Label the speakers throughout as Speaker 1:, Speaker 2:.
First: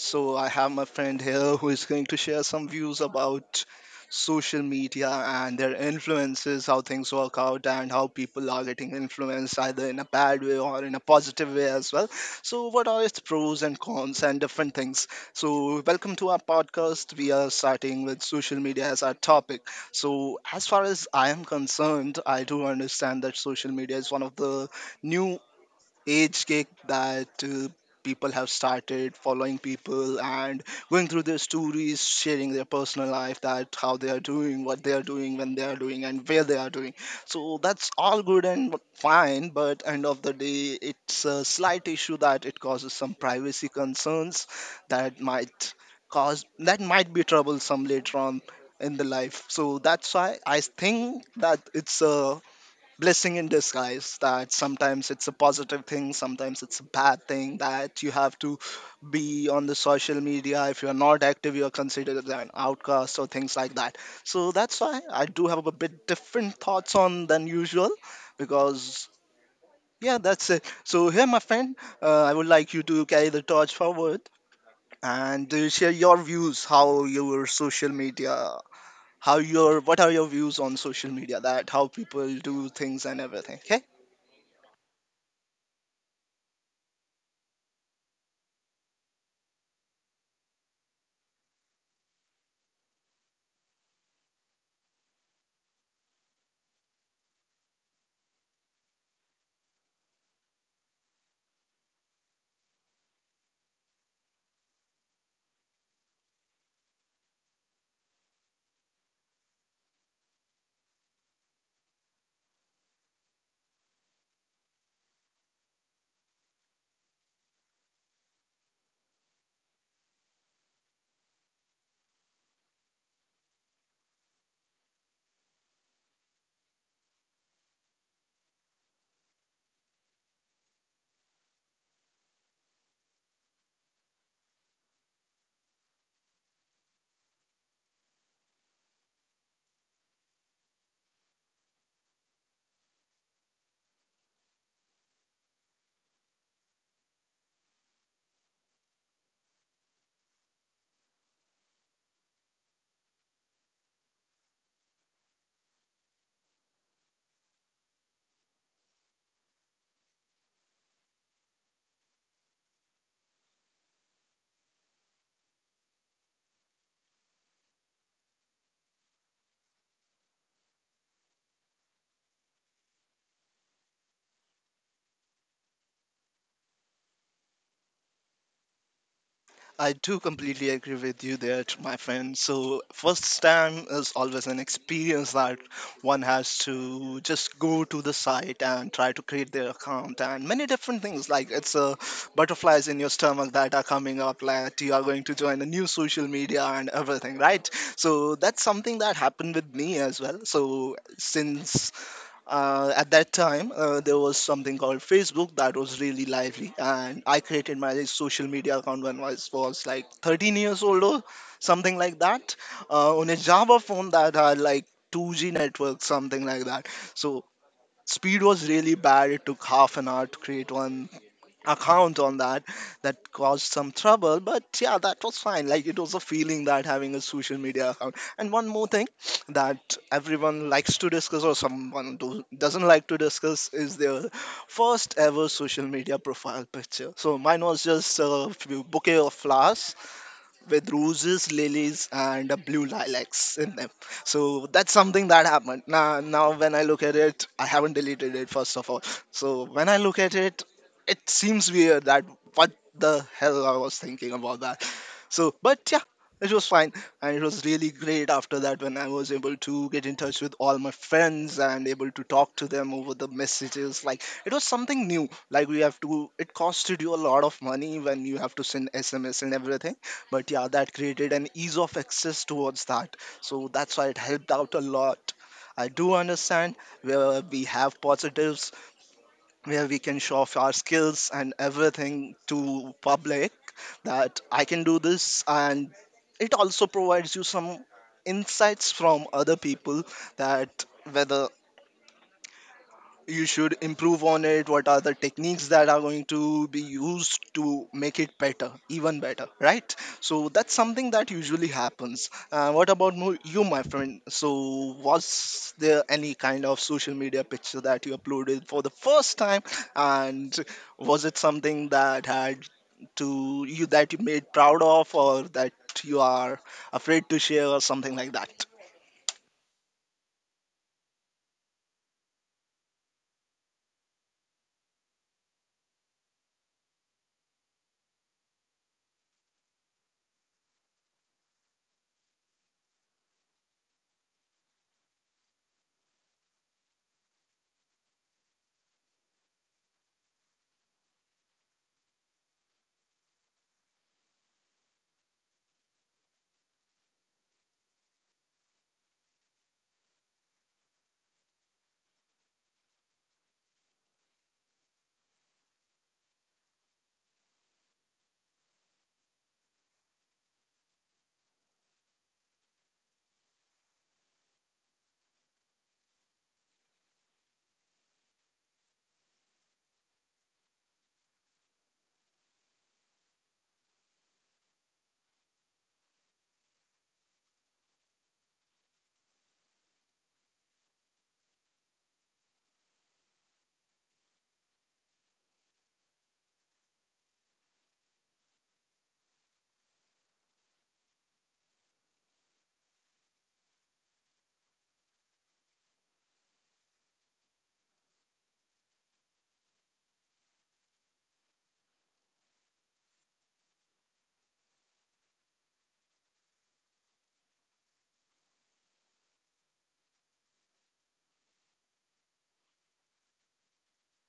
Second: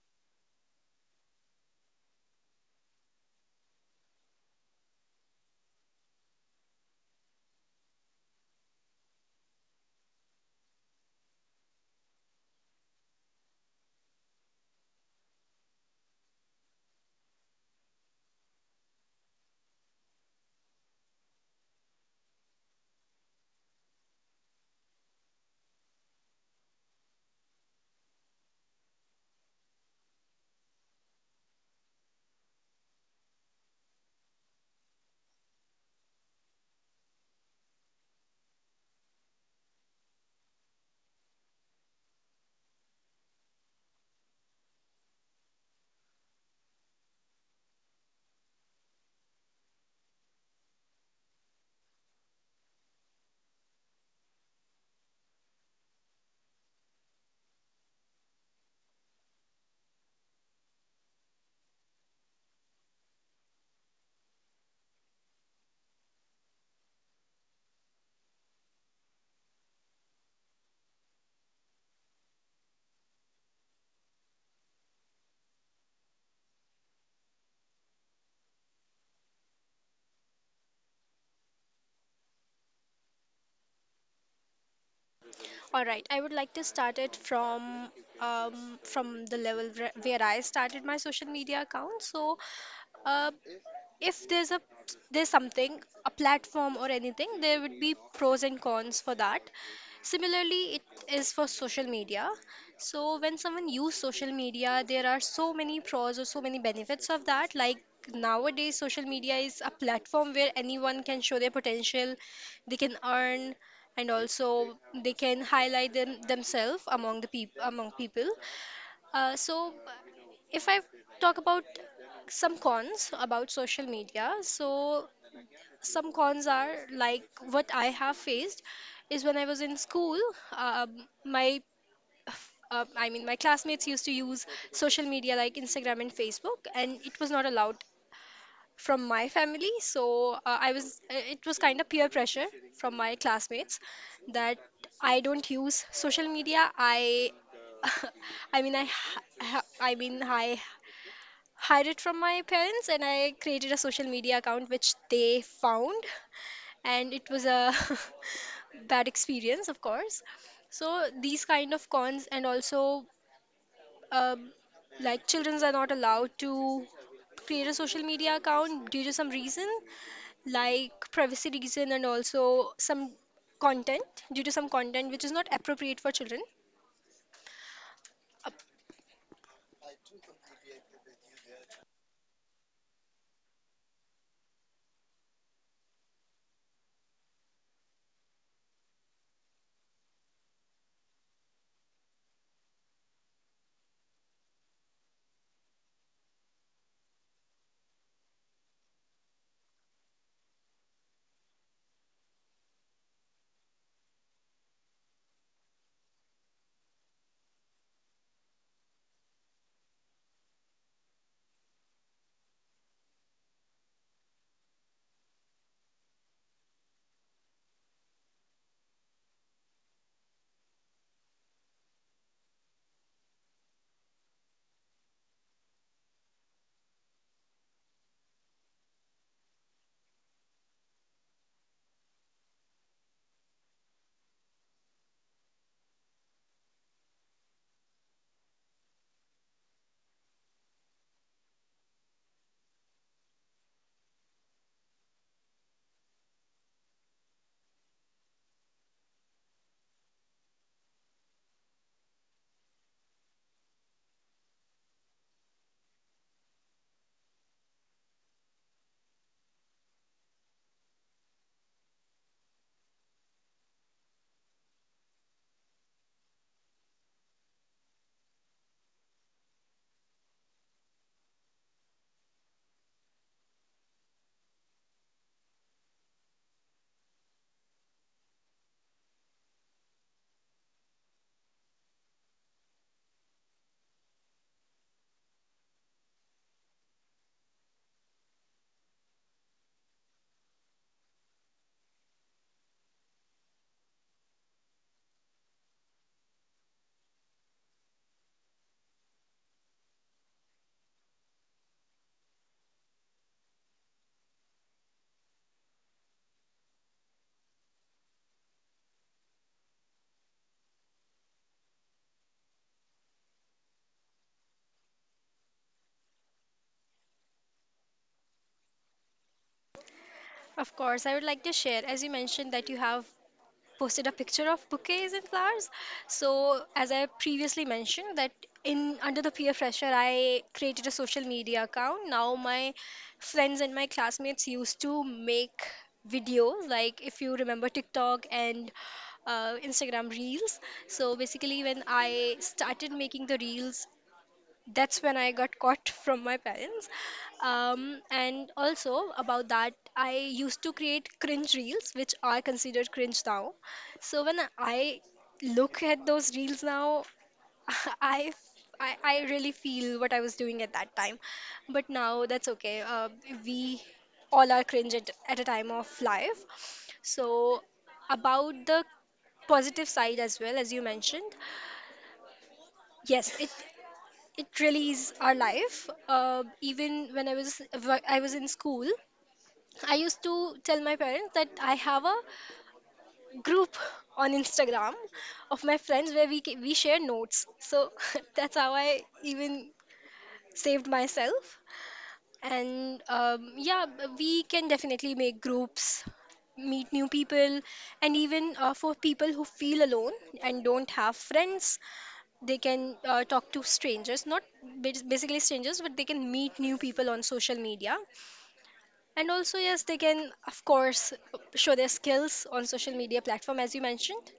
Speaker 1: So, I have my friend here who is going to share some views about social media and their influences, how things work out, and how people are getting influenced either in a bad way or in a positive way as well. So, what are its pros and cons and different things? So, welcome to our podcast. We are starting with social media as our topic. So, as far as I am concerned, I do understand that social media is one of the new age kick that people have started following people and going through their stories, sharing their personal life, that how they are doing, what they are doing, when they are doing, and where they are doing. So that's all good and fine, but end of the day, it's a slight issue that it causes some privacy concerns that might cause, that might be troublesome later on in the life. So that's why I think that it's a blessing in disguise, that sometimes it's a positive thing, sometimes it's a bad thing, that you have to be on the social media. If you're not active, you're considered an outcast or things like that. So that's why I do have a bit different thoughts on than usual, because yeah, that's it. So here, my friend, I would like you to carry the torch forward and share your views, how your social media, how your, what are your views on social media, that how people do things and everything, okay?
Speaker 2: All right, I would like to start it from the level where I started my social media account. So, uh, if there's a There's something, a platform or anything, there would be pros and cons for that. Similarly it is for social media. So when someone use social media there are so many pros or so many benefits of that, like nowadays social media is a platform where anyone can show their potential, they can earn, and also they can highlight themselves among the people among people So if I talk about some cons about social media, so some cons are like what I have faced is when I was in school, um, my I mean my classmates used to use social media like Instagram and Facebook, and it was not allowed from my family. So I was it was kind of peer pressure from my classmates, that I don't use social media. I I mean, I mean, I hide it from my parents and I created a social media account which they found, and it was a bad experience, of course. So these kind of cons, and also um, like children are not allowed to create a social media account due to some reason, like privacy reason, and also some content, due to some content which is not appropriate for children.
Speaker 1: I do completely agree with you there, my friend. So, first time is always an experience that one has to just go to the site and try to create their account, and many different things, like it's butterflies in your stomach that are coming up, like you are going to join a new social media and everything, right? So, that's something that happened with me as well. So, since at that time there was something called Facebook that was really lively, and I created my social media account when I was like 13 years old or something like that, on a java phone that had like 2G network, something like that. So speed was really bad, it took half an hour to create one account on that. That caused some trouble, but yeah, that was fine. Like, it was a feeling that having a social media account. And one more thing, that everyone likes to discuss, or doesn't like to discuss, is their first ever social media profile picture. So mine was just a few bouquet of flowers with roses, lilies, and blue lilacs in them. So that's something that happened. Now when I look at it, I haven't deleted it first of all. So when I look at it, it seems weird that what the hell I was thinking about that. So, but yeah, it was fine. And it was really great after that when I was able to get in touch with all my friends and able to talk to them over the messages. Like, it was something new. Like, it costed you a lot of money when you have to send SMS and everything. But yeah, that created an ease of access towards that. So, that's why it helped out a lot. I do understand where we have positives, where we can show off our skills and everything to public, that I can do this, and it also provides you some insights from other people, that whether you should improve on it, what are the techniques that are going to be used to make it better, even better, right? So that's something that usually happens. What about you, my friend? So was there any kind of social media picture that you uploaded for the first time, and was it something that had to you, that you made proud of, or that you are afraid to share, or something like that?
Speaker 2: Of course, I would like to share, as you mentioned, that you have posted a picture of bouquets and flowers. So, as I previously mentioned, that in under the peer pressure, I created a social media account. Now my friends and my classmates used to make videos, like if you remember TikTok and Instagram reels. So basically, when I started making the reels, that's when I got caught from my parents. And also about that, I used to create cringe reels, which are considered cringe now. So when I look at those reels now, I, I really feel what I was doing at that time. But now that's okay. We all are cringe at a time of life. So about the positive side as well, as you mentioned. Yes, it really is our life. Even when I was I was in school, I used to tell my parents that I have a group on Instagram of my friends where we share notes. So that's how I even saved myself. And yeah, we can definitely make groups, meet new people, and even for people who feel alone and don't have friends, they can talk to strangers, not basically strangers, but they can meet new people on social media. And also, yes, they can, of course, show their skills on social media platform, as you mentioned.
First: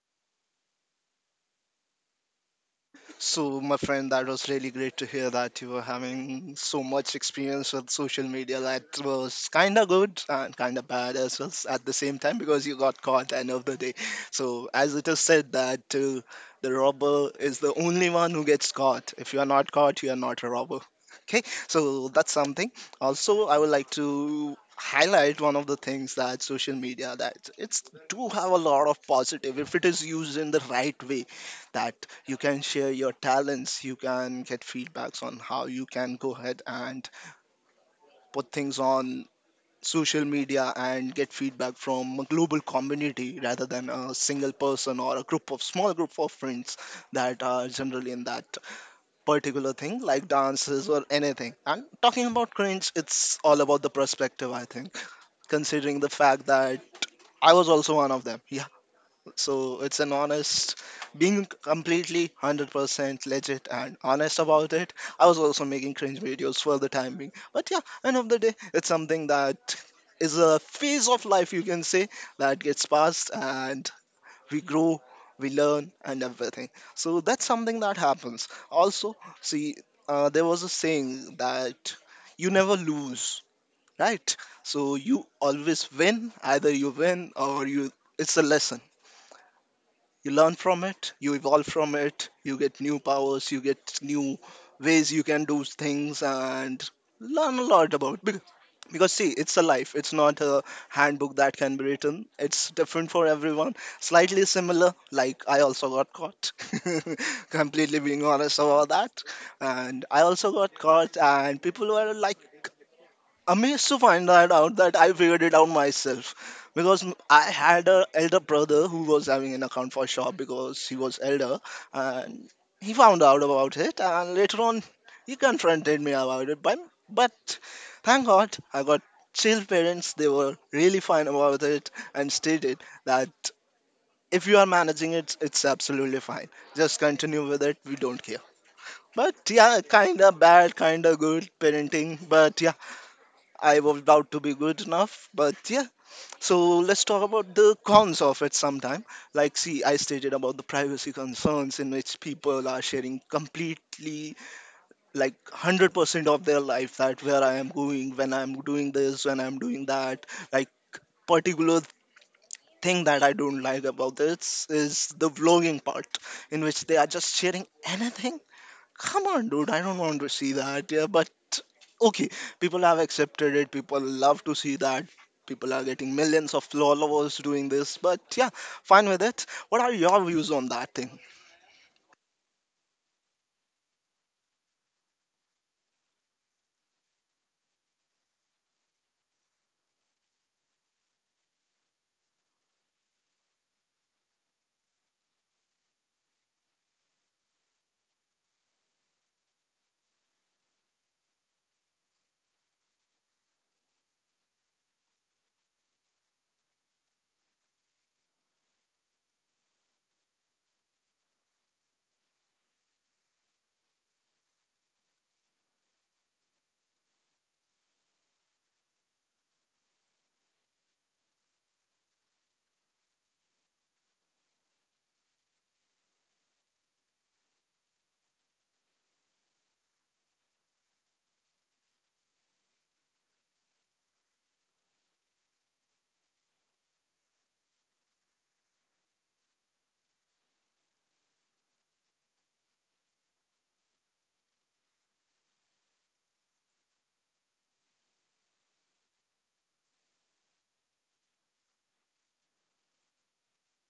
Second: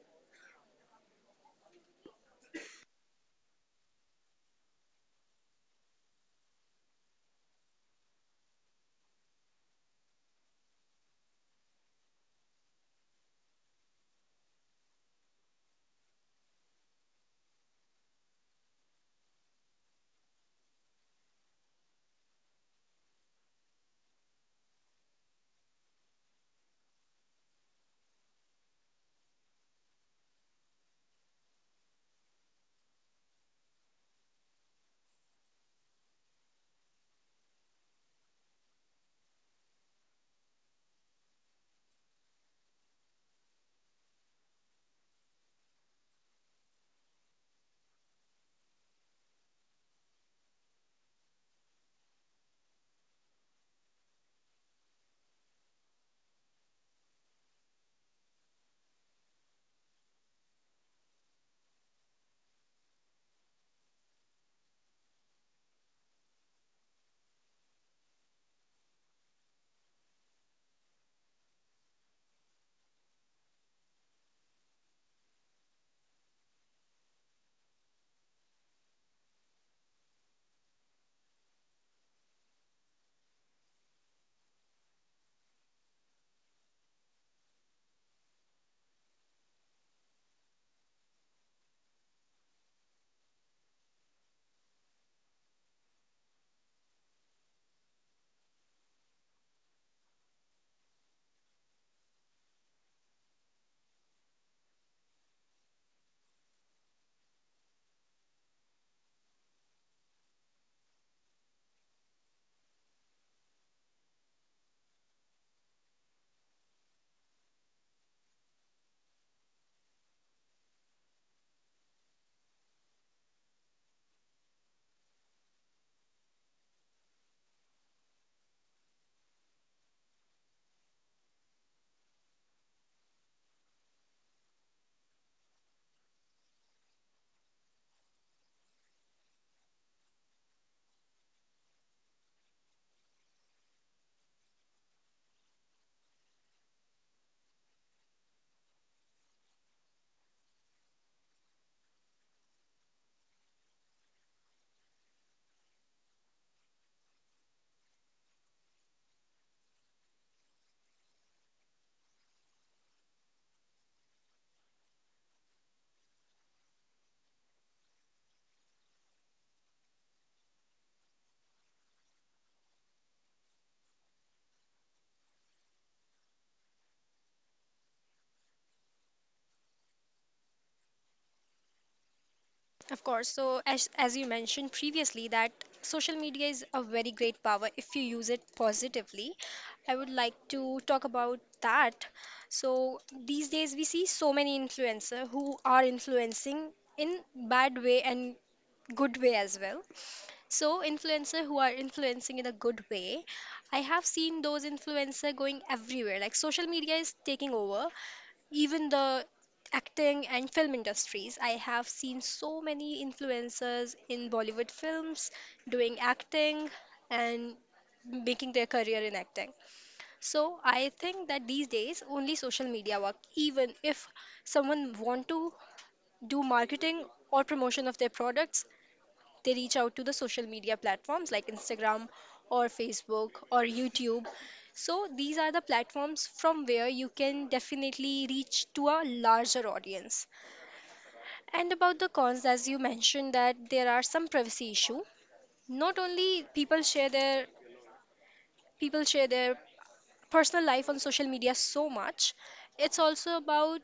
Speaker 1: So, my friend, that was really great to hear that you were having so much experience with social media. That was kind of good and kind of bad as well at the same time, because you got caught end of the day. So, as it is said that the robber is the only one who gets caught. If you are not caught, you are not a robber. Okay, so that's something. Also, I would like to highlight one of the things, that social media, that it's do have a lot of positive if it is used in the right way, that you can share your talents, you can get feedbacks on how you can go ahead and put things on social media and get feedback from a global community rather than a single person or a group of small group of friends that are generally in that particular thing like dances or anything. And talking about cringe, it's all about the perspective, I think, considering the fact that I was also one of them. Yeah. So it's an honest, being completely 100% legit and honest about it. I was also making cringe videos for the time being. But yeah, end of the day, it's something that is a phase of life, you can say, that gets passed, and we grow, we learn, and everything. So that's something that happens. Also, see, there was a saying that you never lose, right? So you always win, either you win or you. It's a lesson, you learn from it, you evolve from it, you get new powers, you get new ways you can do things and learn a lot about because, see, it's a life, it's not a handbook that can be written, it's different for everyone. Slightly similar, like I also got caught, completely being honest about that, and I also got caught, and people were like amazed to find that out, that I figured it out myself, because I had a elder brother who was having an account for shop, because he was elder, and he found out about it, and later on he confronted me about it, but thank God I got chill parents, they were really fine about it, and stated that if you are managing it, it's absolutely fine, just continue with it, we don't care. But yeah, kind of bad, kind of good parenting, but yeah, I was doubt to be good enough, but yeah. So let's talk about the cons of it sometime. Like, see, I stated about the privacy concerns in which people are sharing completely, like, 100% of their life, that where I am going, when I'm doing this, when I'm doing that. Like, particular thing that I don't like about this is the vlogging part, in which they are just sharing anything. Come on, dude, I don't want to see that. Yeah, but okay, people have accepted it. People love to see that. People are getting millions of followers doing this. But yeah, fine with it. What are your views on that thing?
Speaker 2: Of course. So, as you mentioned previously, that social media is a very great power if you use it positively. I would like to talk about that. So, these days we see so many influencers who are influencing in bad way and good way as well. So influencer who are influencing in a good way, I have seen those influencer going everywhere. Like social media is taking over even the acting and film industries. I have seen so many influencers in Bollywood films doing acting and making their career in acting. So I think that these days only social media work. Even if someone want to do marketing or promotion of their products, they reach out to the social media platforms like Instagram or Facebook or YouTube. So these are the platforms from where you can definitely reach to a larger audience. And about the cons, as you mentioned that there are some privacy issue. Not only people share their people share their personal life on social media so much, it's also about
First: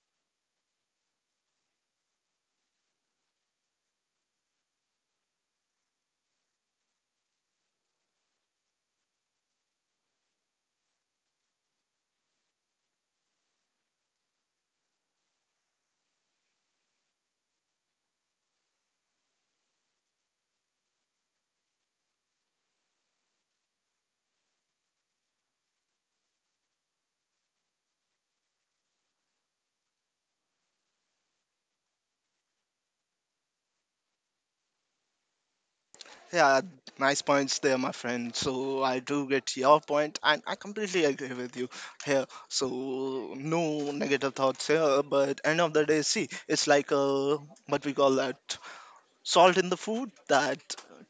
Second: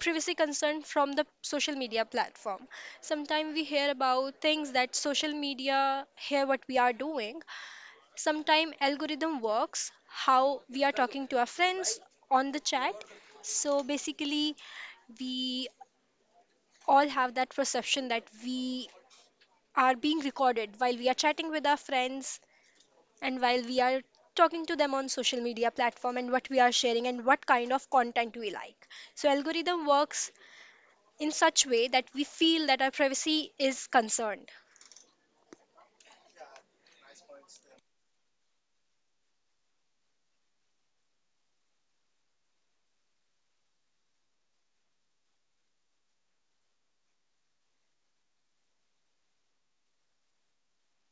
Speaker 2: privacy concern from the social media platform. Sometimes we hear about things that social media hear what we are doing. Sometimes algorithm works how we are talking to our friends on the chat. So basically, we all have that perception that we are being recorded while we are chatting with our friends and while we are talking to them on social media platform, and what we are sharing and what kind of content we like, so algorithm works in such way that we feel that our privacy is concerned.
Speaker 1: Yeah, nice points there, my friend. So I do get your point, and I completely agree with you here. So no negative thoughts here. But end of the day, see, it's like a what we call that salt in the food, that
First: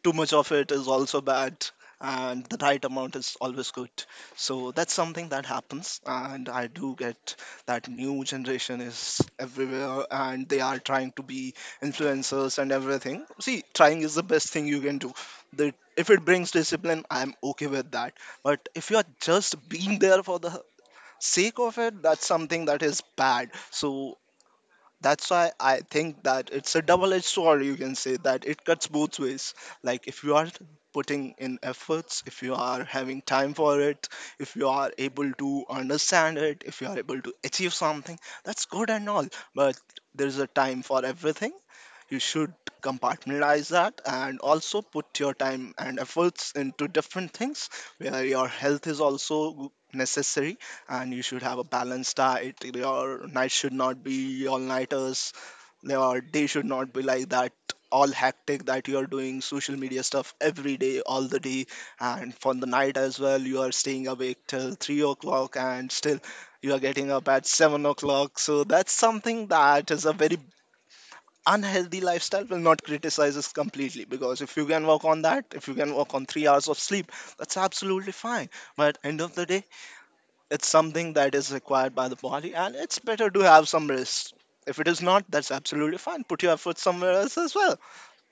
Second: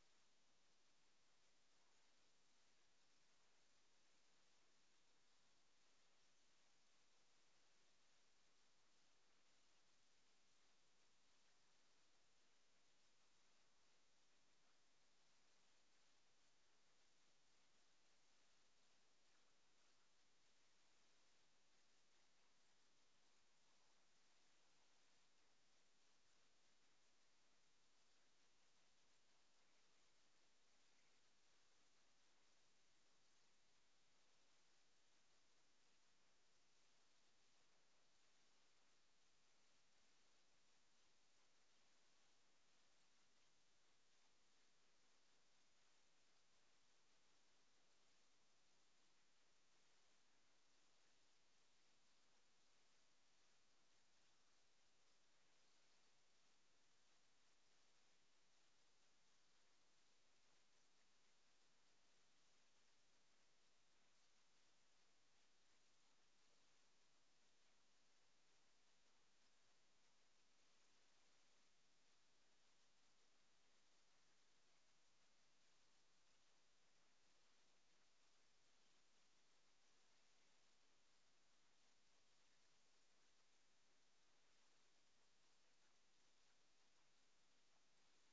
Speaker 1: too much of it is also bad and the right amount is always good. So that's something that happens. And I do get that new generation is everywhere and they are trying to be influencers and everything. See, trying is the best thing you can do. If it brings discipline, I'm okay with that. But if you are just being there for the sake of it, that's something that is bad. So that's why I think that it's a double-edged sword. You can say that it cuts both ways. Like if you are putting in efforts, if you are having time for it, if you are able to understand it, if you are able to achieve something, that's good and all. But there's a time for everything. You should compartmentalize that and also put your time and efforts into different things, where your health is also necessary and you should have a balanced diet. Your night should not be all nighters. Your day should not be like that all hectic, that you are doing social media stuff every day, all the day, and for the night as well. You are staying awake till 3 o'clock and still you are getting up at 7 o'clock. So that's something that is a very unhealthy lifestyle, will not criticize us completely, because if you can work on that, if you can work on 3 hours of sleep, that's absolutely fine. But end of the day, it's something that is required by the body, and it's better to have some rest. If it is not, that's absolutely fine. Put your effort somewhere else as well.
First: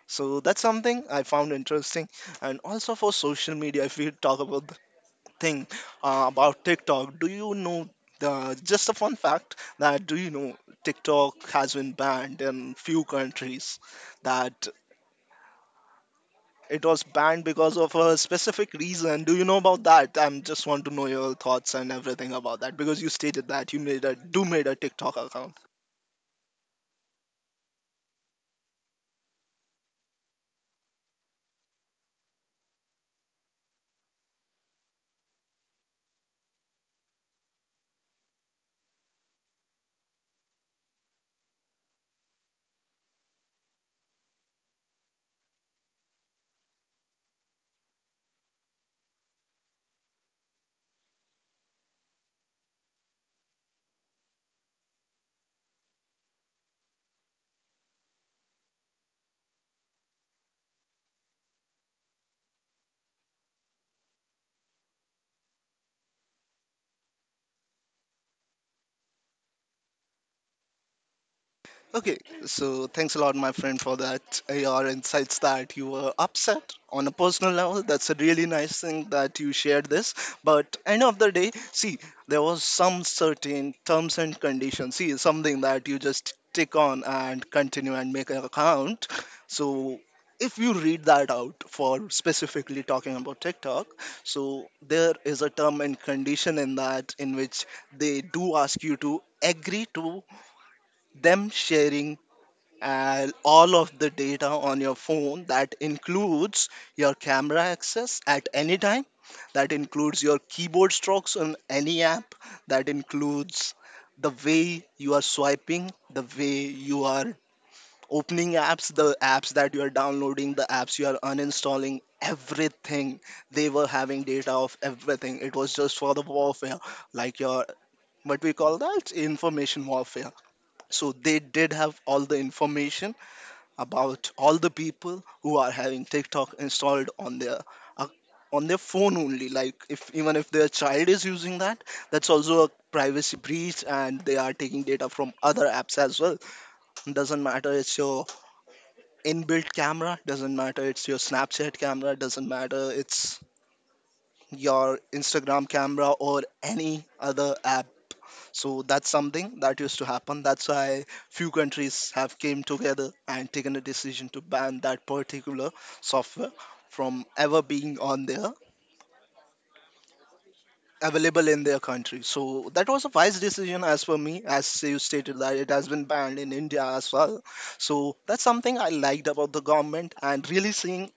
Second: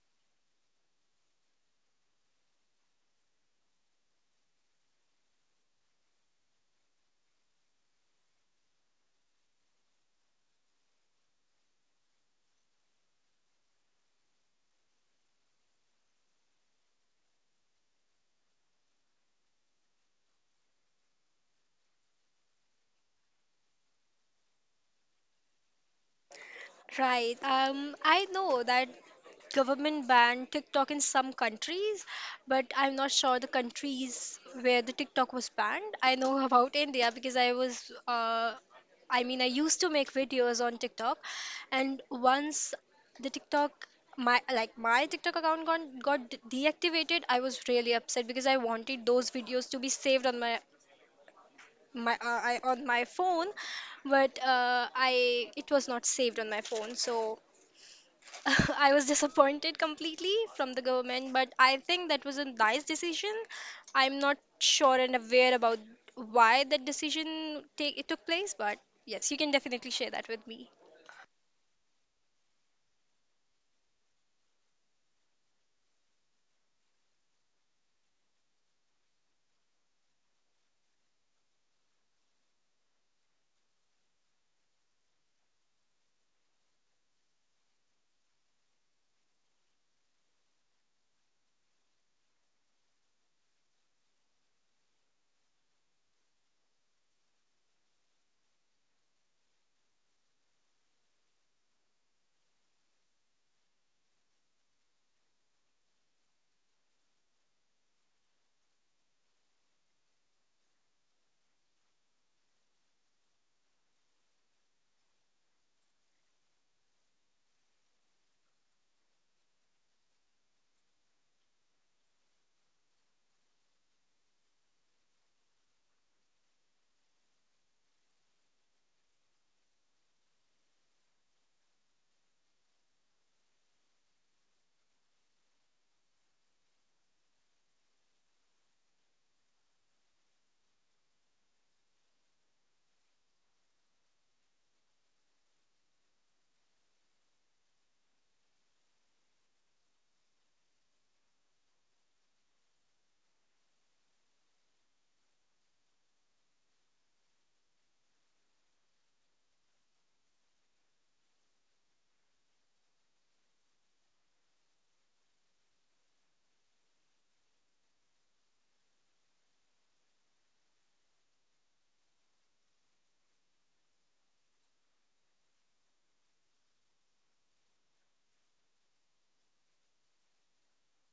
Speaker 1: So that's something I found interesting. And also for social media, if we talk about the thing about TikTok, do you know the just a fun fact that, do you know TikTok has been banned in few countries? That It was banned because of a specific reason. Do you know about that? I am just want to know your thoughts and everything about that because you stated that you made a do made a TikTok account.
Speaker 2: Right. I know that government banned TikTok in some countries, but I'm not sure the countries where the TikTok was banned. I know about India because I was, I mean, I used to make videos on TikTok, and once the TikTok my like my TikTok account got deactivated, I was really upset because I wanted those videos to be saved on my on my phone, but I it was not saved on my phone, so I was disappointed completely from the government, but I think that was a nice decision. I'm not sure and aware about why that decision take it took place, but yes, you can definitely share that with me.
Speaker 1: Okay, so thanks a lot, my friend, for that. Your insights that you were upset on a personal level. That's a really nice thing that you shared this. But end of the day, see, there was some certain terms and conditions. See, something that you just tick on and continue and make an account. So if you read that out for specifically talking about TikTok, so there is a term and condition in that in which they do ask you to agree to them sharing and all of the data on your phone that includes your camera access at any time, that includes your keyboard strokes on any app, that includes the way you are swiping, the way you are opening apps, the apps that you are downloading, the apps you are uninstalling, everything. They were having data of everything. It was just for the warfare, like your, what we call that, information warfare. So they did have all the information about all the people who are having TikTok installed on their ac- on their phone only. Like if even if their child is using that, that's also a privacy breach, and they are taking data from other apps as well. Doesn't matter it's your inbuilt camera, doesn't matter it's your Snapchat camera, doesn't matter it's your Instagram camera or any other app. So that's something that used to happen. That's why few countries have came together and taken a decision to ban that particular software from ever being on there, available in their country. So that was a wise decision as for me, as you stated that it has been banned in India as well. So that's something I liked about the government and really seeing.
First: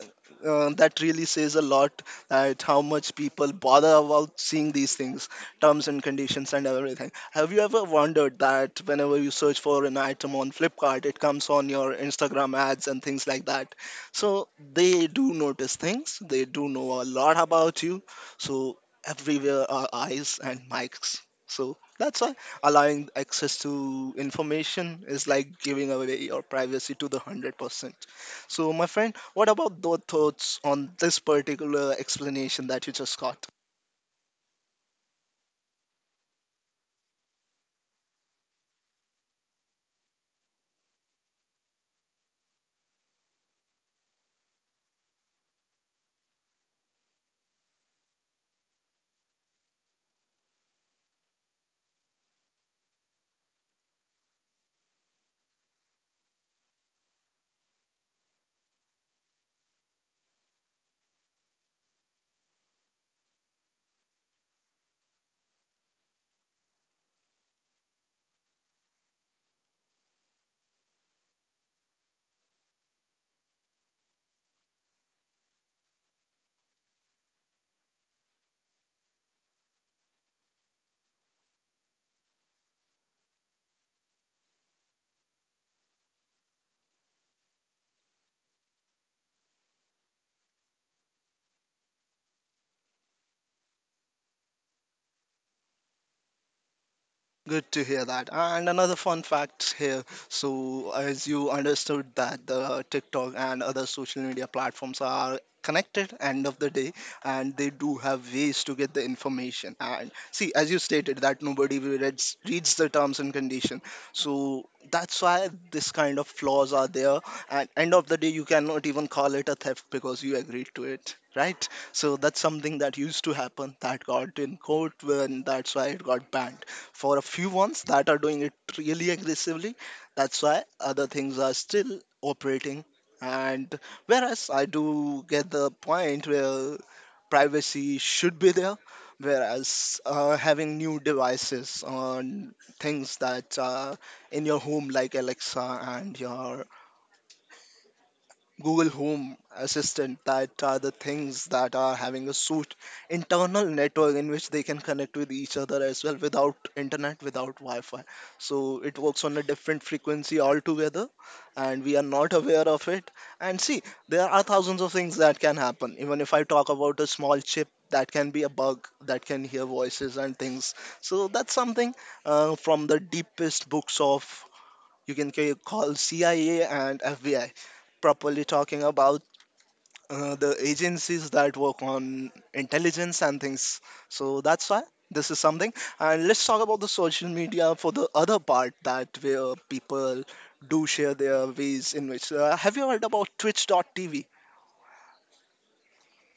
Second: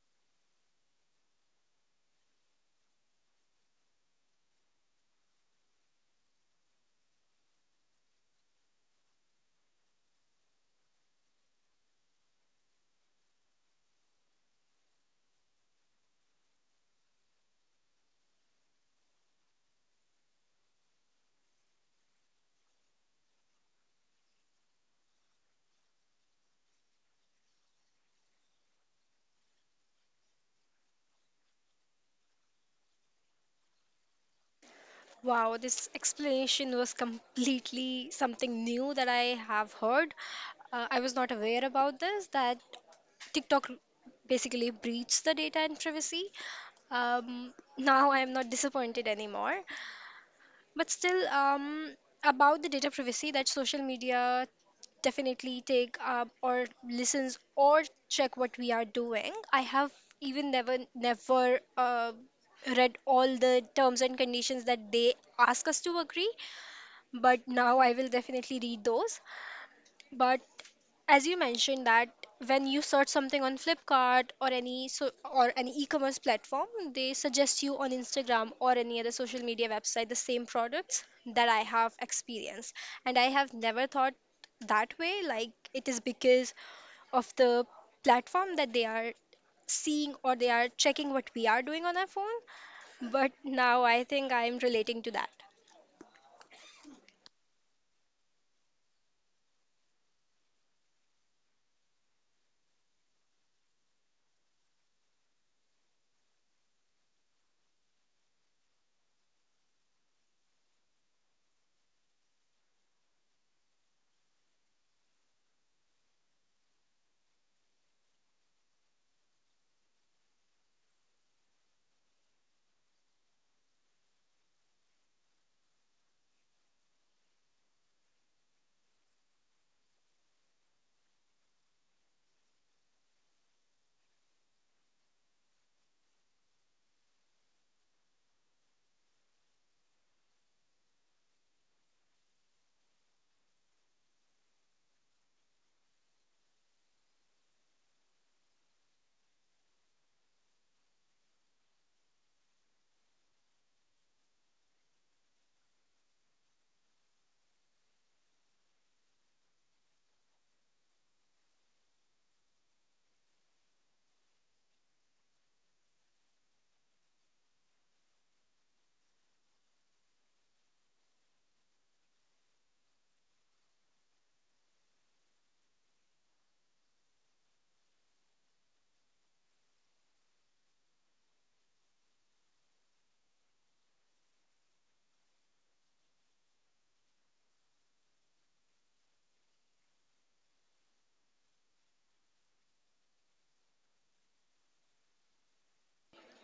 Speaker 1: That really says a lot, that how much people bother about seeing these things, terms and conditions and everything. Have you ever wondered that whenever you search for an item on Flipkart, it comes on your Instagram ads and things like that? So they do notice things, they do know a lot about you. So everywhere are eyes and mics. So that's why allowing access to information is like giving away your privacy to the 100%. So, my friend, what about those thoughts on this particular explanation that you just got?
Speaker 2: Wow, this explanation was completely something new that I have heard. I was not aware about this, that TikTok basically breached the data and privacy. Now I am not disappointed anymore, but still, about the data privacy, that social media definitely take up or listens or check what we are doing, I have even never read all the terms and conditions that they ask us to agree, but now I will definitely read those. But as you mentioned, that when you search something on Flipkart or any so or any e-commerce platform, they suggest you on Instagram or any other social media website the same products, that I have experienced. And I have never thought that way, like it is because of the platform that they are seeing or they are checking what we are doing on our phone. But now I think I am relating to that.
Speaker 1: Good to hear that. And another fun fact here. So, as you understood that the TikTok and other social media platforms are connected end of the day, and they do have ways to get the information, and see, as you stated that nobody reads the terms and condition. So that's why this kind of flaws are there, and end of the day you cannot even call it a theft because you agreed to it, right? So that's something that used to happen, that got in court, when that's why it got banned for a few ones that are doing it really aggressively. That's why other things are still operating. And whereas I do get the point where privacy should be there, whereas having new devices on things that are in your home, like Alexa and your Google Home Assistant, that are the things that are having a suit internal network in which they can connect with each other as well without internet, without Wi-Fi. So it works on a different frequency altogether, and we are not aware of it. And see, there are thousands of things that can happen. Even if I talk about a small chip that can be a bug that can hear voices and things. So that's something, from the deepest books of, you can call CIA and FBI, properly talking about the agencies that work on intelligence and things. So that's why this is something. And let's talk about the social media for the other part, that where people do share their ways in which. Have you heard about Twitch.tv?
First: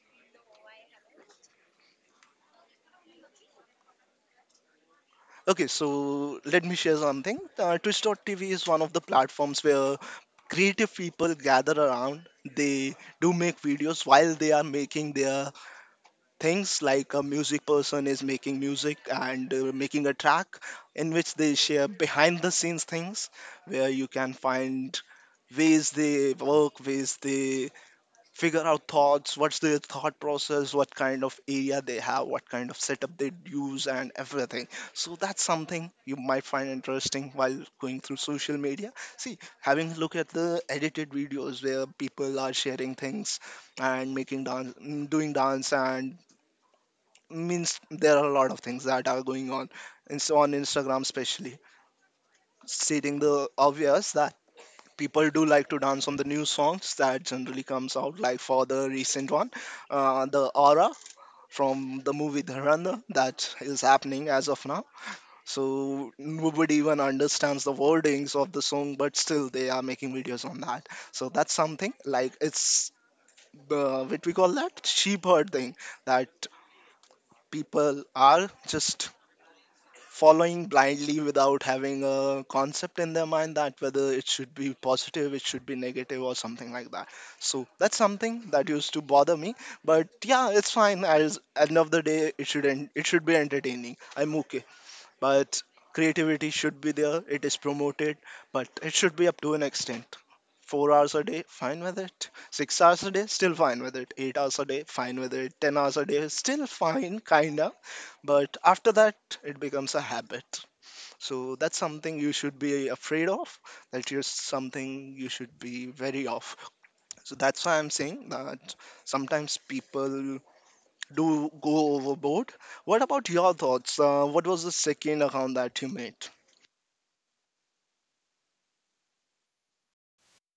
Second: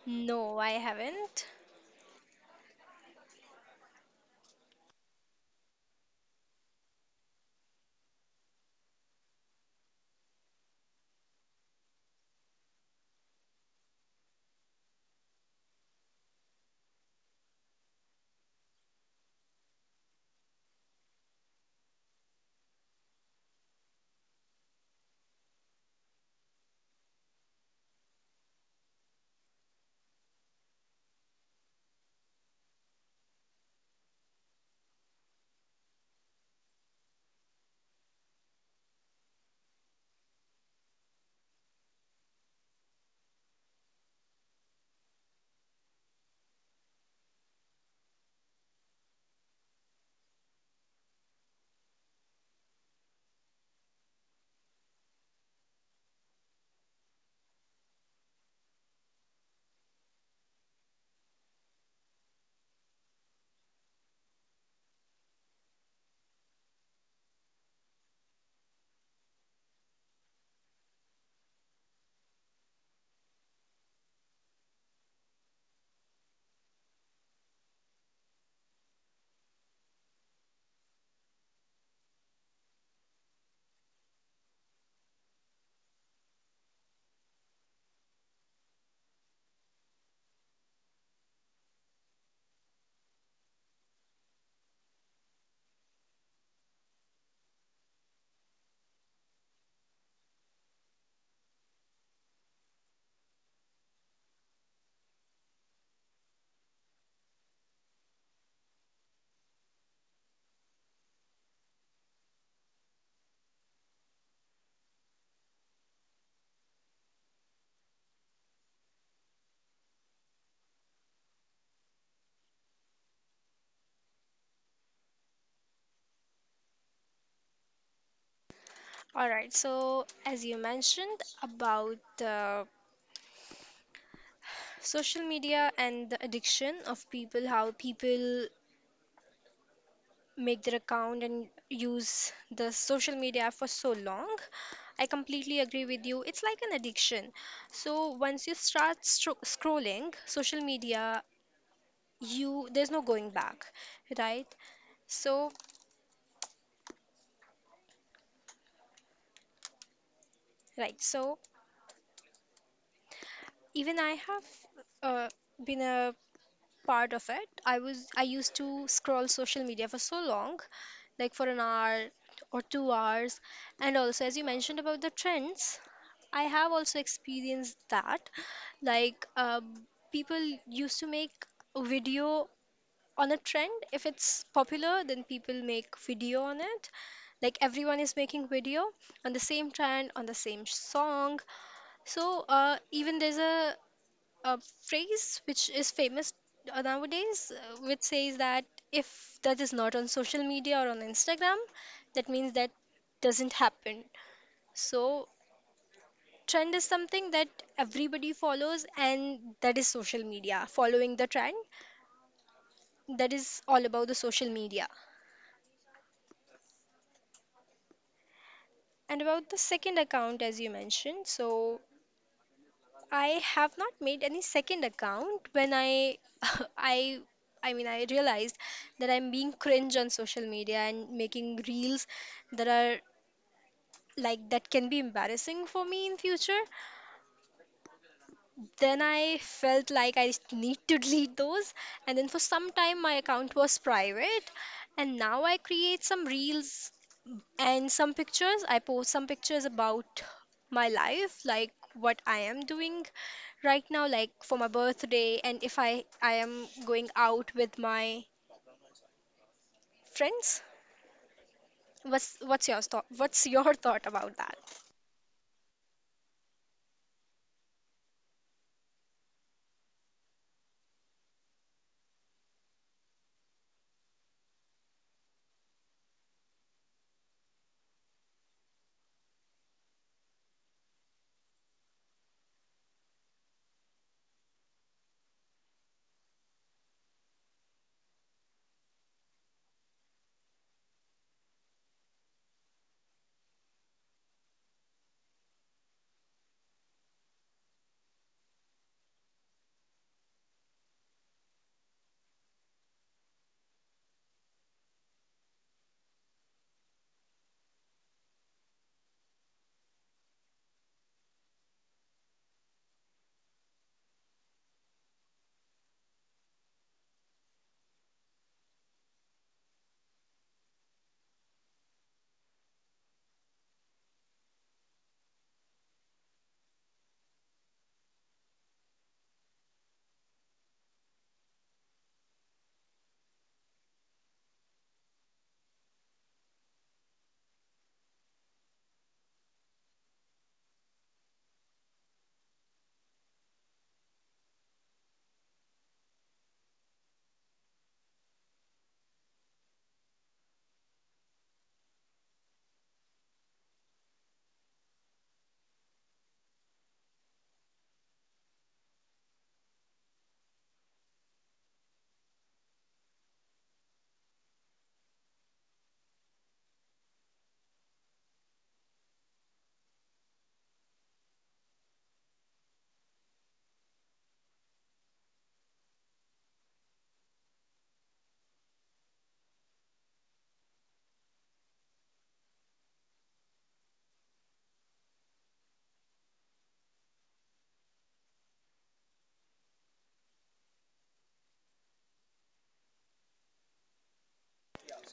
Speaker 2: No, I haven't.
Speaker 1: Okay, so let me share something. Twitch.tv is one of the platforms where creative people gather around. They do make videos while they are making their things, like a music person is making music and making a track in which they share behind the scenes things, where you can find ways they work, ways they figure out thoughts, what's their thought process, what kind of area they have, what kind of setup they use and everything. So that's something you might find interesting while going through social media. See, having a look at the edited videos where people are sharing things and doing dance and, means there are a lot of things that are going on and so on Instagram especially, stating the obvious that people do like to dance on the new songs that generally comes out, like for the recent one, the Aura from the movie Dharanda that is happening as of now. So nobody even understands the wordings of the song, but still they are making videos on that. So that's something like it's the, what we call that, sheep herding, that people are just following blindly without having a concept in their mind, that whether it should be positive, it should be negative, or something like that. So that's something that used to bother me. But yeah, it's fine. As end of the day, it should it should be entertaining. I'm okay, but creativity should be there, it is promoted, but it should be up to an extent. 4 hours a day, fine with it. 6 hours a day, still fine with it. 8 hours a day, fine with it. 10 hours a day, still fine, kinda. But after that it becomes a habit. So that's something you should be afraid of, that is something you should be wary of. So that's why I'm saying that sometimes people do go overboard. What about your thoughts? What was the second account that you made?
Speaker 2: All right, so as you mentioned about the social media and the addiction of people, how people make their account and use the social media for so long, I completely agree with you, it's like an addiction. So once you start scrolling social media, you there's no going back, right? So right so Even I have uh, been a part of it. I used to scroll social media for so long, like for an hour or 2 hours. And also as you mentioned about the trends, I have also experienced that. Like people used to make a video on a trend. If it's popular, then people make video on it. Like everyone is making video on the same trend, on the same song. So even there's a phrase which is famous nowadays, which says that if that is not on social media or on Instagram, that means that doesn't happen. So, trend is something that everybody follows, and that is social media. Following the trend, that is all about the social media. And about the second account, as you mentioned, so I have not made any second account. When I I I mean I realized that I'm being cringe on social media and making reels that are like that can be embarrassing for me in future. Then I felt like I just need to delete those. And then for some time my account was private, and now I create some reels and some pictures. I post some pictures about my life, like what I am doing right now, like for my birthday, and if I am going out with my friends. What's your thought, what's your thought about that?